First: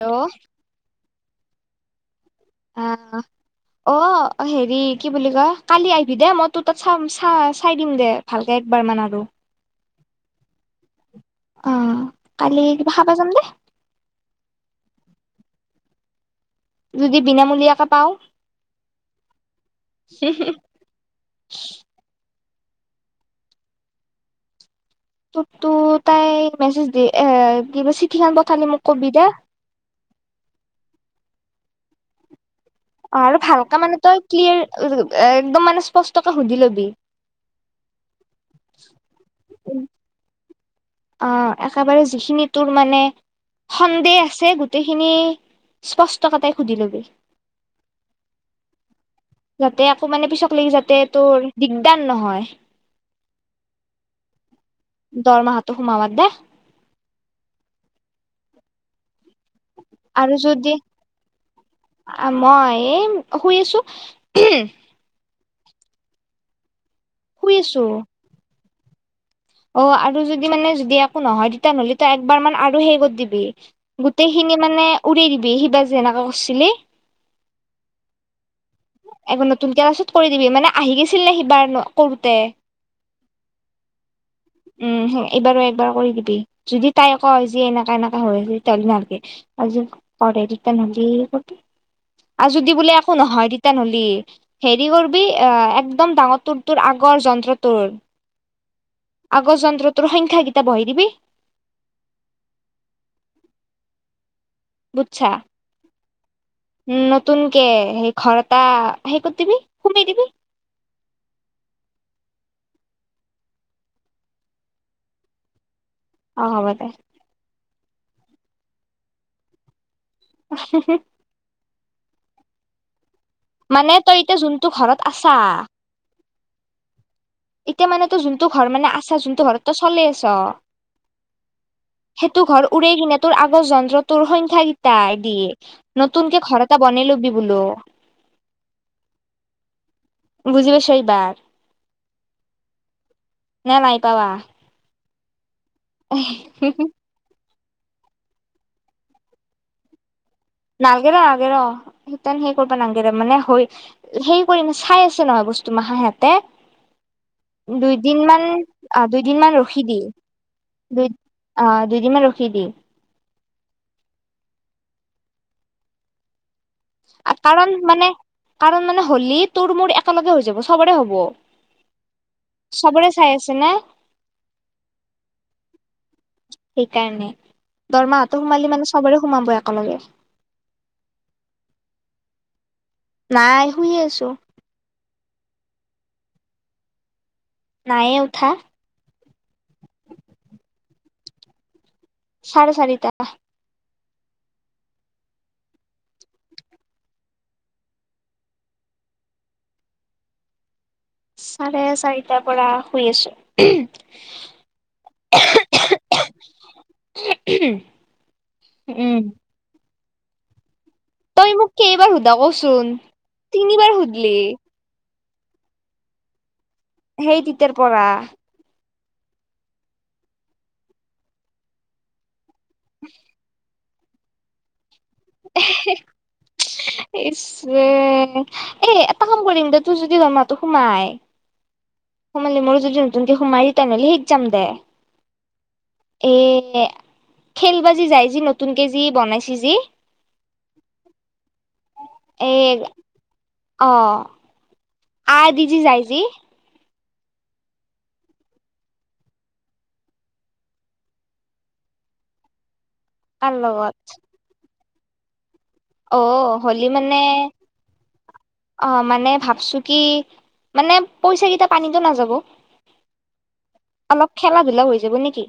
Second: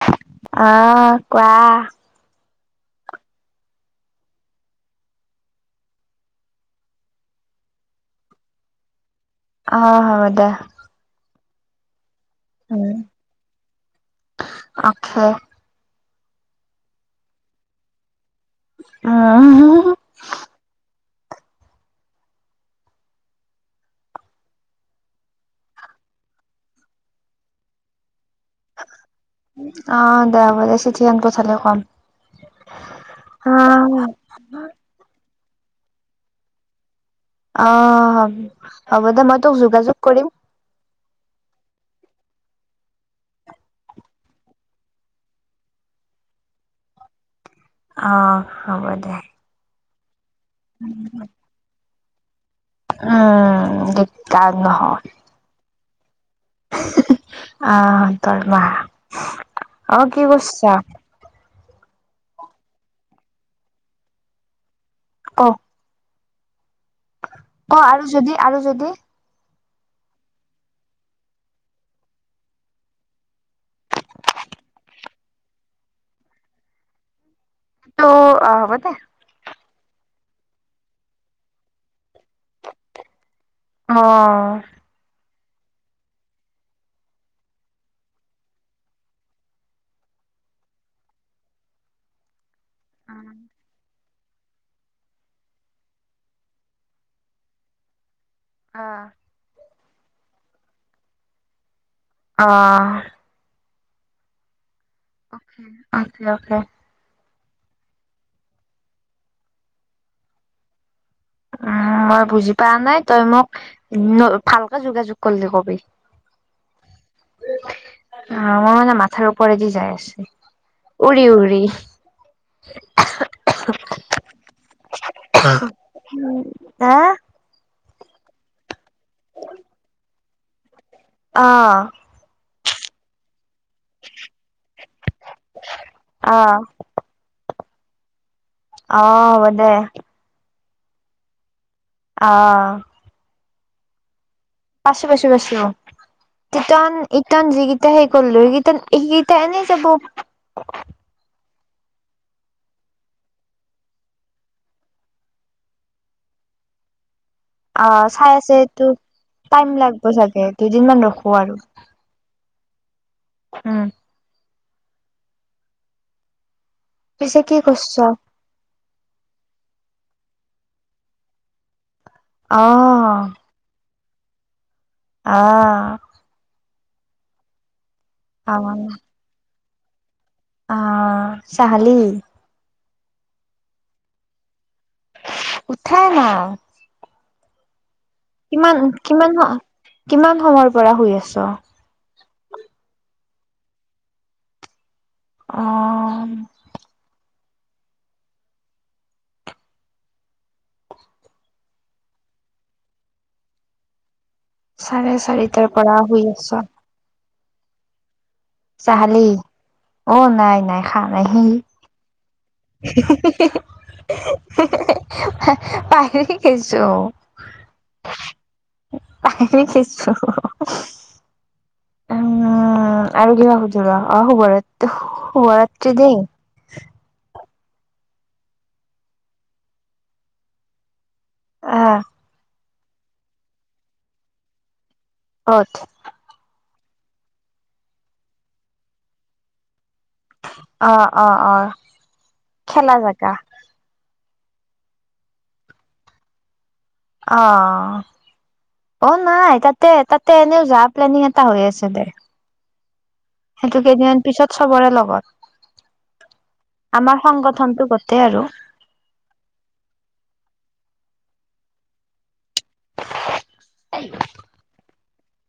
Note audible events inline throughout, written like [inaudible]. Hello. অ', -কোৱা? অ', -অ',। অ', হেৰি কি বুলি কয় কালি আহিবি দে মই তোৰ তা'ত চাম চা-চাই দিম দে। ভালকে একবাৰ মান আৰু। অঁ', -হ'ব দে। অ', কালি কিবা উম খাবা যাম দে। অ'কে। যদি বিনামূলীয়াকে পাওঁ। [unintelligible] [unintelligible] ত-তো তাই মেছেজ দি এ কিবা চিঠিখন পঠালি মোক কবি দে। অঁ', দে হ'ব দে, চিঠিখন পঠালে কম। অ' আৰু ভালকে মানে তই ক্লিয়াৰ একদম মানে স্পষ্টকে সুধি লবি। অঁ', হ'ব দে, মই তোক যোগাযোগ কৰিম। অঁ', একেবাৰে যিখিনি তোৰ মানে- সন্দেহ আছে গোটেইখিনি স্পষ্টকটাই সুধি লবি। অঁ', হ'ব দে। যাতে আকৌ মানে পিছক লকি যাতে তোৰ দিগদাৰ নহয়। উমঁ, দিকদাৰ নহয়। দৰমহাটো সোমাব দে। অঁ', দৰমহা। অ কি আৰু যদি, কৰিছা মই এই শুই আছো। [inaudible] শুই আছো অ', আৰু যদি, আৰু যদি অ' আৰু যদি মানে যদি একো নহয়, তেতিয়া নহ'লে তই একবাৰ মান আৰু হে কৰি দিবি। গোটেইখিনি মানে উৰে দিবি সিবাৰ যেনেকে এনেকুৱা কৰিছিলি। তো অ' হ'ব দে। এবাৰ নতুনকে ক্লাছত কৰি দিবি, মানে আহি গৈছিল নে সিবাৰ কৰোতে? অ'। উম, এইবাৰো একবাৰ কৰি দিবি, যদি তাই কয় যে এনেকা এনেকা হয় তেতিয়াহ'লে নালাগে। আজি পঢ়ে তিতা নহ'লে কবি, আৰু যদি বোলে একো নহয় অ বুলি হেৰি কৰিবি অ' একদম ডাঙৰ তোৰ তোৰ আগৰ যন্ত্ৰতোৰ আগৰ যন্ত্ৰটোৰ সংখ্যা কেইতা বহি দিবি। অঁ। বুজছা অ'কে অ'কে। উম, নতুনকে ঘৰ এটা সে কৰি দিবি সুমাই দিবি। উম, মই বুজি পোৱা নাই তই মোক ভালকে যোগাযোগ কৰিলি কবি। অঁ হব দে। অঁ মোৰ মানে মাথাৰ ওপৰেদি যাই আছে। [unintelligible] উৰি উৰি। মানে তই এতিয়া যোনটো ঘৰত আছা। হা'? এতিয়া মানে তোৰ যোনটো ঘৰ মানে আছা যোনটো ঘৰত তোৰ চলে আছ। অঁ। সেইটো ঘৰ উৰে কিনে তোৰ আগৰ যন্ত্ৰ তোৰ সংখ্যা কেইটাই দিয়ে অ নতুনকে ঘৰ এটা বনাই লবি বোলো। অঁ হ'ব দে। বুজি পাইছ এইবাৰ? অঁ। নে নাই পাৱা? পাইছোঁ পাইছোঁ পাইছোঁ, তিতান ইটান যিকেইটা সেই কৰিলোঁ সেইকেইটা এইকেইটা এনেই যাব। নালাগে ৰ নালাগে ৰ, সিতেন সেই কৰিবা নালাগে ৰ মানে হৈ সেই কৰিম চাই আছে নহয় বস্তু মাষা সিহঁতে। অ চাই দুইদিনমান আছে এইটো অ' দুইদিনমান টাইম ৰখি দি লাগব চাগে দুদিন মান দুই ৰখো আৰু অ' দুইদিনমান ৰখি দি। উম। পিছে কি কাৰণ কৰছ মানে, কাৰণ মানে হলি তোৰ মোৰ একেলগে হৈ যাব চবৰে হ'ব। অঁ। চবৰে চাই আছে নে? অঁ। সেইকাৰণে, দৰমাহাটো আহ সোমালি মানে চবৰে সোমাব একেলগে। অঁ চাহ খালি? নাই শুই আছো। উঠাই নাই? নাইয়ে কিমান কিমান সম কিমান সময়ৰ পৰা শুই আছ? চাৰে চাৰিটাতাপা। অঁ। চাৰে চাৰিটাৰ পৰা শুই আছো। চাৰে চাৰিতাৰ পৰা শুই আছা। [unintelligible] চাহ উম খালি? অ নাই নাই খাৱা নাই তই হেই। মোক কেইবাৰ সোধা কচোন? তিনিবাৰ সুধলি। পাহৰি গিছো। সেই তেতিয়াৰ পৰা। পাহৰি গিছো। উম্ আৰু কিবা সুধ অ শুভৰাত শুভৰাত্ৰি দেই। ইচ্ ৰে! এ এটা কাম কৰিম দে তোৰ যদি দৰমাহটো সোমাই আহ্ সোমালে মোৰ যদি নতুনক সোমাই তেনহ'লে শিক যাম দে। কঠ এই খেলিবা যে যায় যে নতুনকে যি বনাইছে যি অ অ অ। খেলা জেগা। অ্ আই দিজি যাই যি অ্ঁ অ নাই তাতে তাতে এনেও যাৱা প্লেনিং এটা হৈ আছে দে। তাৰ সেইটো লগত কেইদিনমান পিছত চবৰে অ লগত হলি মানে আমাৰ সংগঠনটো গটেই আৰু অ মানে ভাবছো কি- মানে পইচা কেইটা পানীতো নাযাব। অলপ খেলা-ধূলা হৈ যাব নে কি?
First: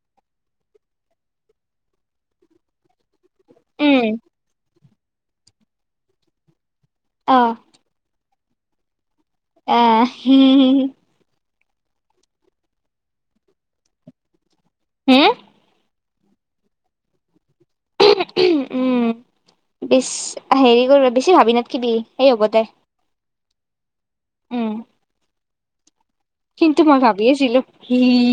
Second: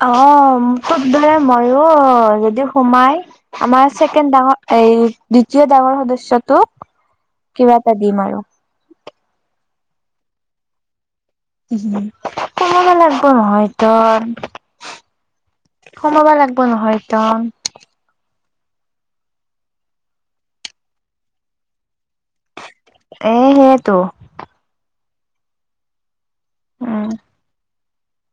অ্ঁ তুত দৰে ময়ো যদি সোমাই আমাৰ উম চেকেণ্ড ডাঙৰ এই দ্বিতীয় ডাঙৰ সদস্যটো অ কিবা এটা দিম আৰু। এহ হি হি হি হি। সুমাব লাগব নহয় ত'। হুম? সোমাবা লাগব নহয় একদম। উম', বিছ হেৰি কৰি বেছি ভাবি নাথকিবি, সেই হ'ব দে। এ্ সেইয়েতো। উম কিন্তু মই উম, ভাবি আছিলো, হি হি হি।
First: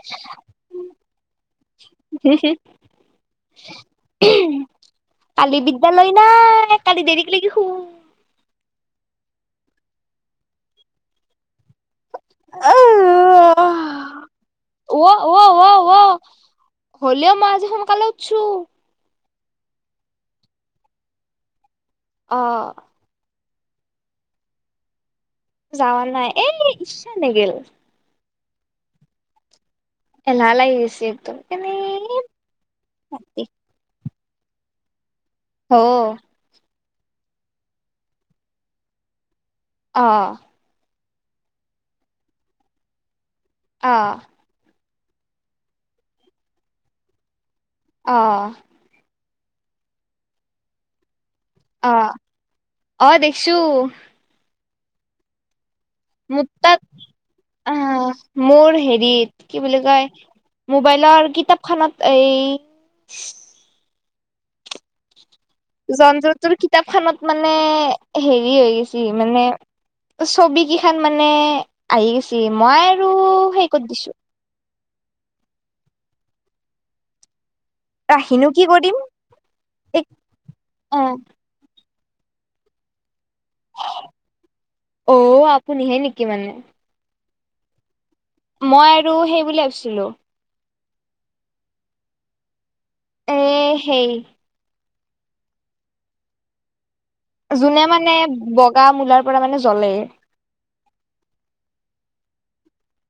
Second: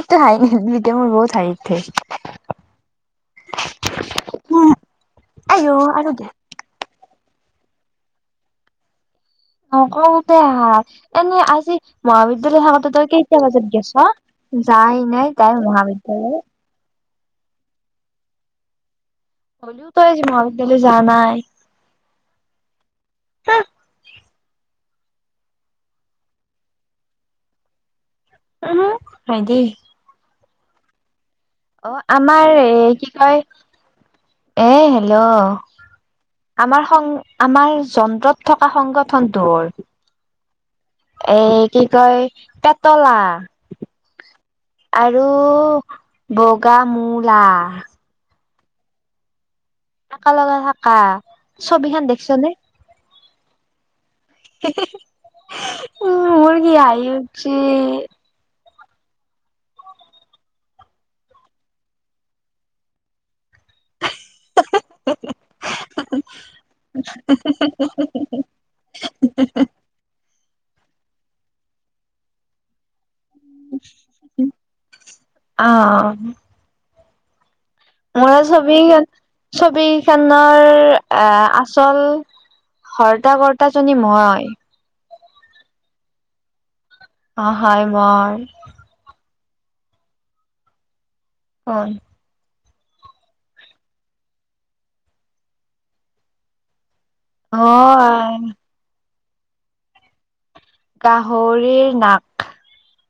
এটো হাঁহি এটো মোৰ বহুত হাঁহি উঠে। কালি আইও বিদ্যালয় আৰু দে নাই! কালি দেৰিক লেগি শুম! [unintelligible] তেনে আজি মহা বিদ্যায়ালয় আহ থাকতে তই কেইটা বজাত গেছা? যাই অ নাই অ তাই অ অ মহাবিদ্যালয়। হলেও মই আজি সোনকালে উঠছো। তই আজি মহাবিদ্যালয় যাৱা নাই। অ্। [unintelligible] যাৱা নাই এই ইচ্ছা নেগিল। হয় দেই! এলাহ লাগি গেছে একদম কেনে অ আমাৰ এ কি কয় এ হেল্ল'? অহ। আমাৰ সং আমাৰ যন্ত্ৰত থকা সংগঠনটোৰ। অঁ। এ কি কয় পেতলা। অঁ। আৰু বগা মূলা। অঁ। থাকা লাগা থাকা অ ছবিখেন দেখছো নে? অ দেখছো। [unintelligible] মোৰ কি হাহি উঠছি। আহ মোৰ হেৰিত কি বুলি কয়? মোবাইলৰ কিতাপখনত এই ইচ [unintelligible] যন্তটোৰ কিতাপখনত মানে হেৰি হৈ গৈছি মানে এ ছবিকিখান মানে আহি গৈছি, মই আৰু হেৰি কৰি দিছো। উ আহ। মোৰ ৰাখিনো কি ছবিখ কৰিম এক ছবিখনৰ অ এ আচল শৰ্তা কৰ্তাজনি মই। অ আপুনিহে নেকি মানে? অ হয় মই। মই আৰু সেই বুলি ভাবিছিলোঁ। হয়। এই হেৰি অ যোনে মানে বগা মূলাৰ পৰা মানে জ্বলে। গাহৰিৰ নাক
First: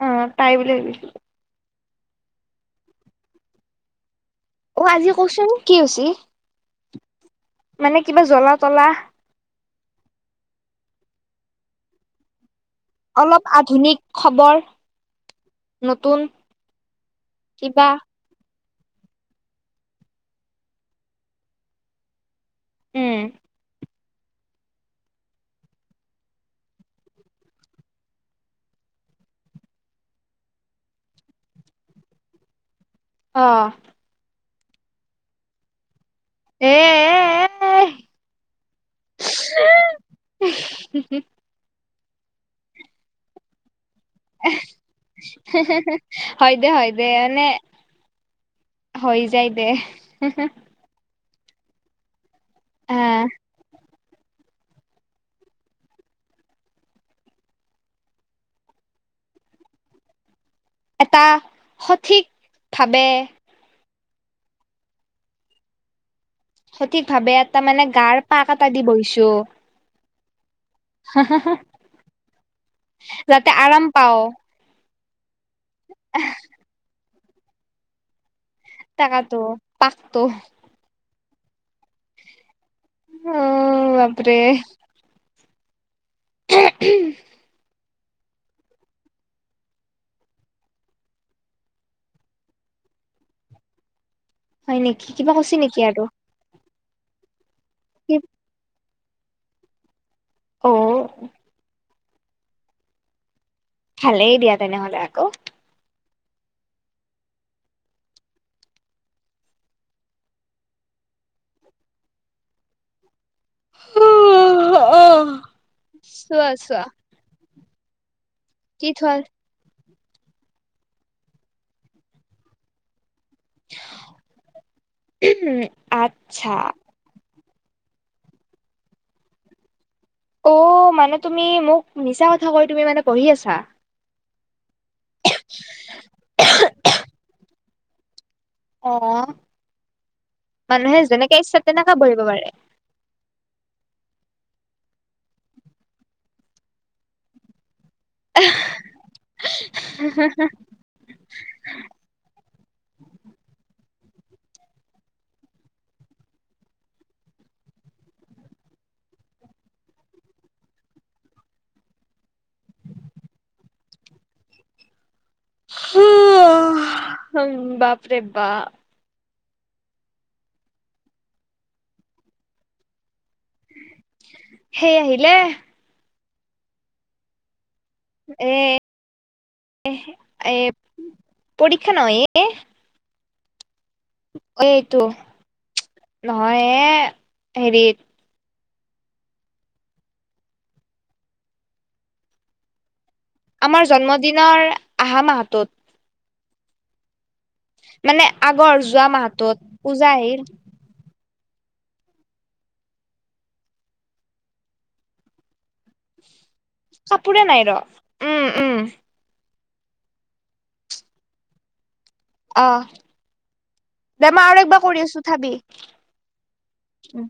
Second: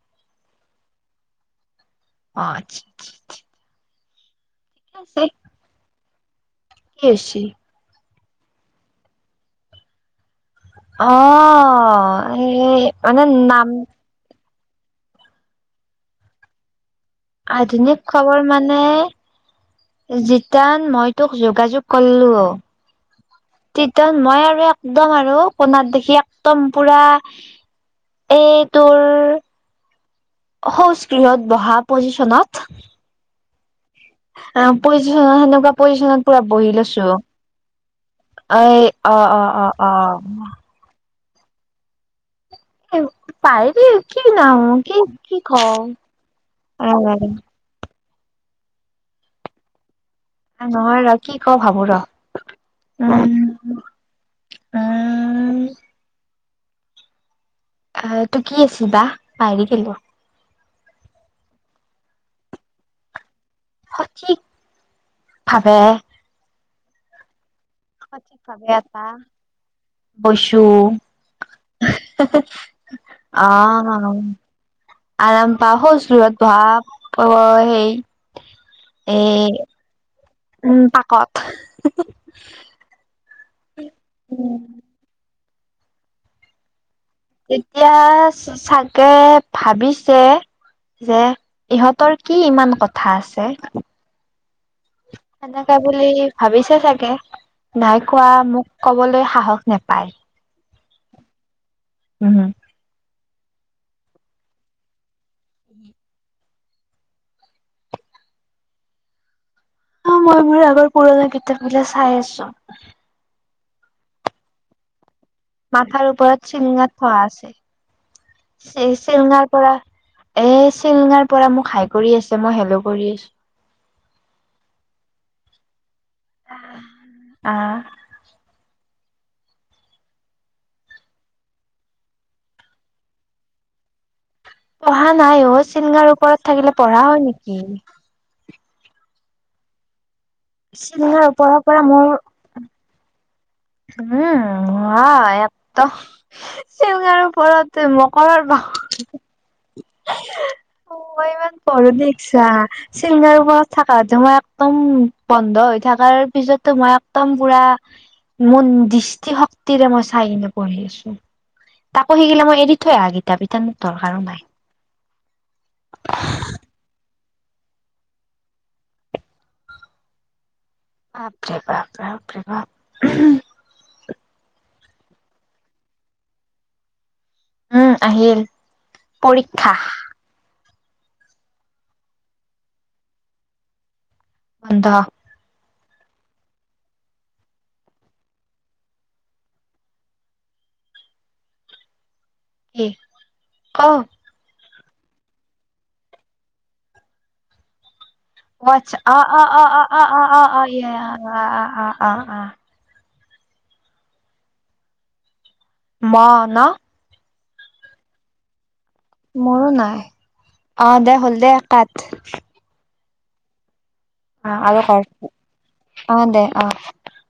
উম তাই বুলি বুলি পাঁচ অ আজি কচোন কি হৈছি? কি হৈছি? মানে কিবা জ্বলা তলা। অ সেই সেই সে অলপ আধুনিক খবৰ নতুন। কিবা আধুনিক খবৰ মানে জিতান মই তোক যোগাযোগ কৰলো উম। কীৰ্তন মই আৰু একদম আৰু কণাত দেখি একদম পুৰা এই তোৰ শৌচ গৃহত বহা পজিশনত অঁ। অ পজিছনত সেনেকুৱা পজিছনত পুৰা এ বহি লৈছো। আৰু এই অ অ অ অ। [unintelligible] [unintelligible] পাইৰি কি কি নাম কি কি কও হয় দে হয় দে [unintelligible] মানে হৈ যায় দে হে হে - নহয় ৰহ কি কও ভাবো ৰহ আহ ওম- ওম - তোৰ কি চিধা পাহৰি গেলোঁ। এটা সঠিক ভাবে- সঠিক ভাৱে- সঠিক ভাৱে এটা মানে গাৰ পাক এটা দি বহিছোঁ। বইছোঁ যাতে আৰাম অঁ পাও - আৰাম পাওঁ শৌচৰত ভাব পই সেই- তাকাতো পাকটো- উমঁ পাকত। উমঁ বাপৰে- উম এহে ওমো- তেতিয়া চাগে ভাবিছে- যে ইহঁতৰ কি ইমান কথা আছে- হয় নেকি কিবা কৈছে সেনেকে নেকি আৰু বুলি ভাবিছে চাগে নাই কি কোৱা মোক। ক'বলৈ সাহস নাপায়। অহ- উমঁ! ভালেই দিয়া তেনেহলে আকৌ। অ মই মোৰ আগৰ পুৰণা কিতাপ বিলাক চাই আছোঁ। মাথাৰ চোৱা ওপৰত চোৱা চিঙঙাত থোৱা আছে। কি থোৱা চিলঙাৰ পৰা এ চিলঙাৰ পৰা মোক হাই কৰি আছে মই হেলৌ কৰি আছো। ওম আচ্ছা। আহ। অঁ' মানে তুমি মোক মিছা কথা কয় তুমি মানে পঢ়ি আছা। পঢ়া নাই অঁ চিলঙাৰ ওপৰত থাকিলে পঢ়া হঁয় নেকি। অঁ মানুহে চিলঙাৰ যেনেকে ওপৰৰ ইচ্ছা পৰা তেনেককাা বঢ়িব পাৰে। উমঁ হয় এট চিউল কাৰৰ ওপৰতে মকৰৰ বাহ। [unintelligible] অঁ মই ইমান পঢ়ো দেখছা। চিংগাৰ ওপৰত থাকা তোমা একদম বন্ধ হৈ থকাৰ পিছতো মই একদম পুৰা। মোৰ দৃষ্টি শক্তিৰে মই চাই কিনে পঢ়িছো। তাকো শিকিলে মই এৰি থৈ আহা কিতাপ এতিয়ানো দৰকাৰো নাই। হোম উমঁ বাপৰে বাপ। বাপৰি বাপ বাপৰিবা ওহো- সেই আহিলে। উমঁ! এ এ পৰীক্ষা নহয় এ। বন্ধ এইটো নহয়ে হেৰি। কি আমাৰ অ জন্মদিনৰ আহা মাহটোত। মানে- আগৰ মৱচ যোৱা অঁ অঁ মাহটোত অঁ অঁ অঁ অঁ পূজা অঁ আহিল অঁ অঁ ইয়া ইয়া আহ আহ আহ। মহ ন। কাপোৰে নাই ৰহ উমঁ উমঁ। মোৰো নাই। অঁ দে হ'ল দে কাট। অঁ! দে অ মই আৰু একবাৰ কৰ কৰি আছোঁ চাবি অ দে অ উম।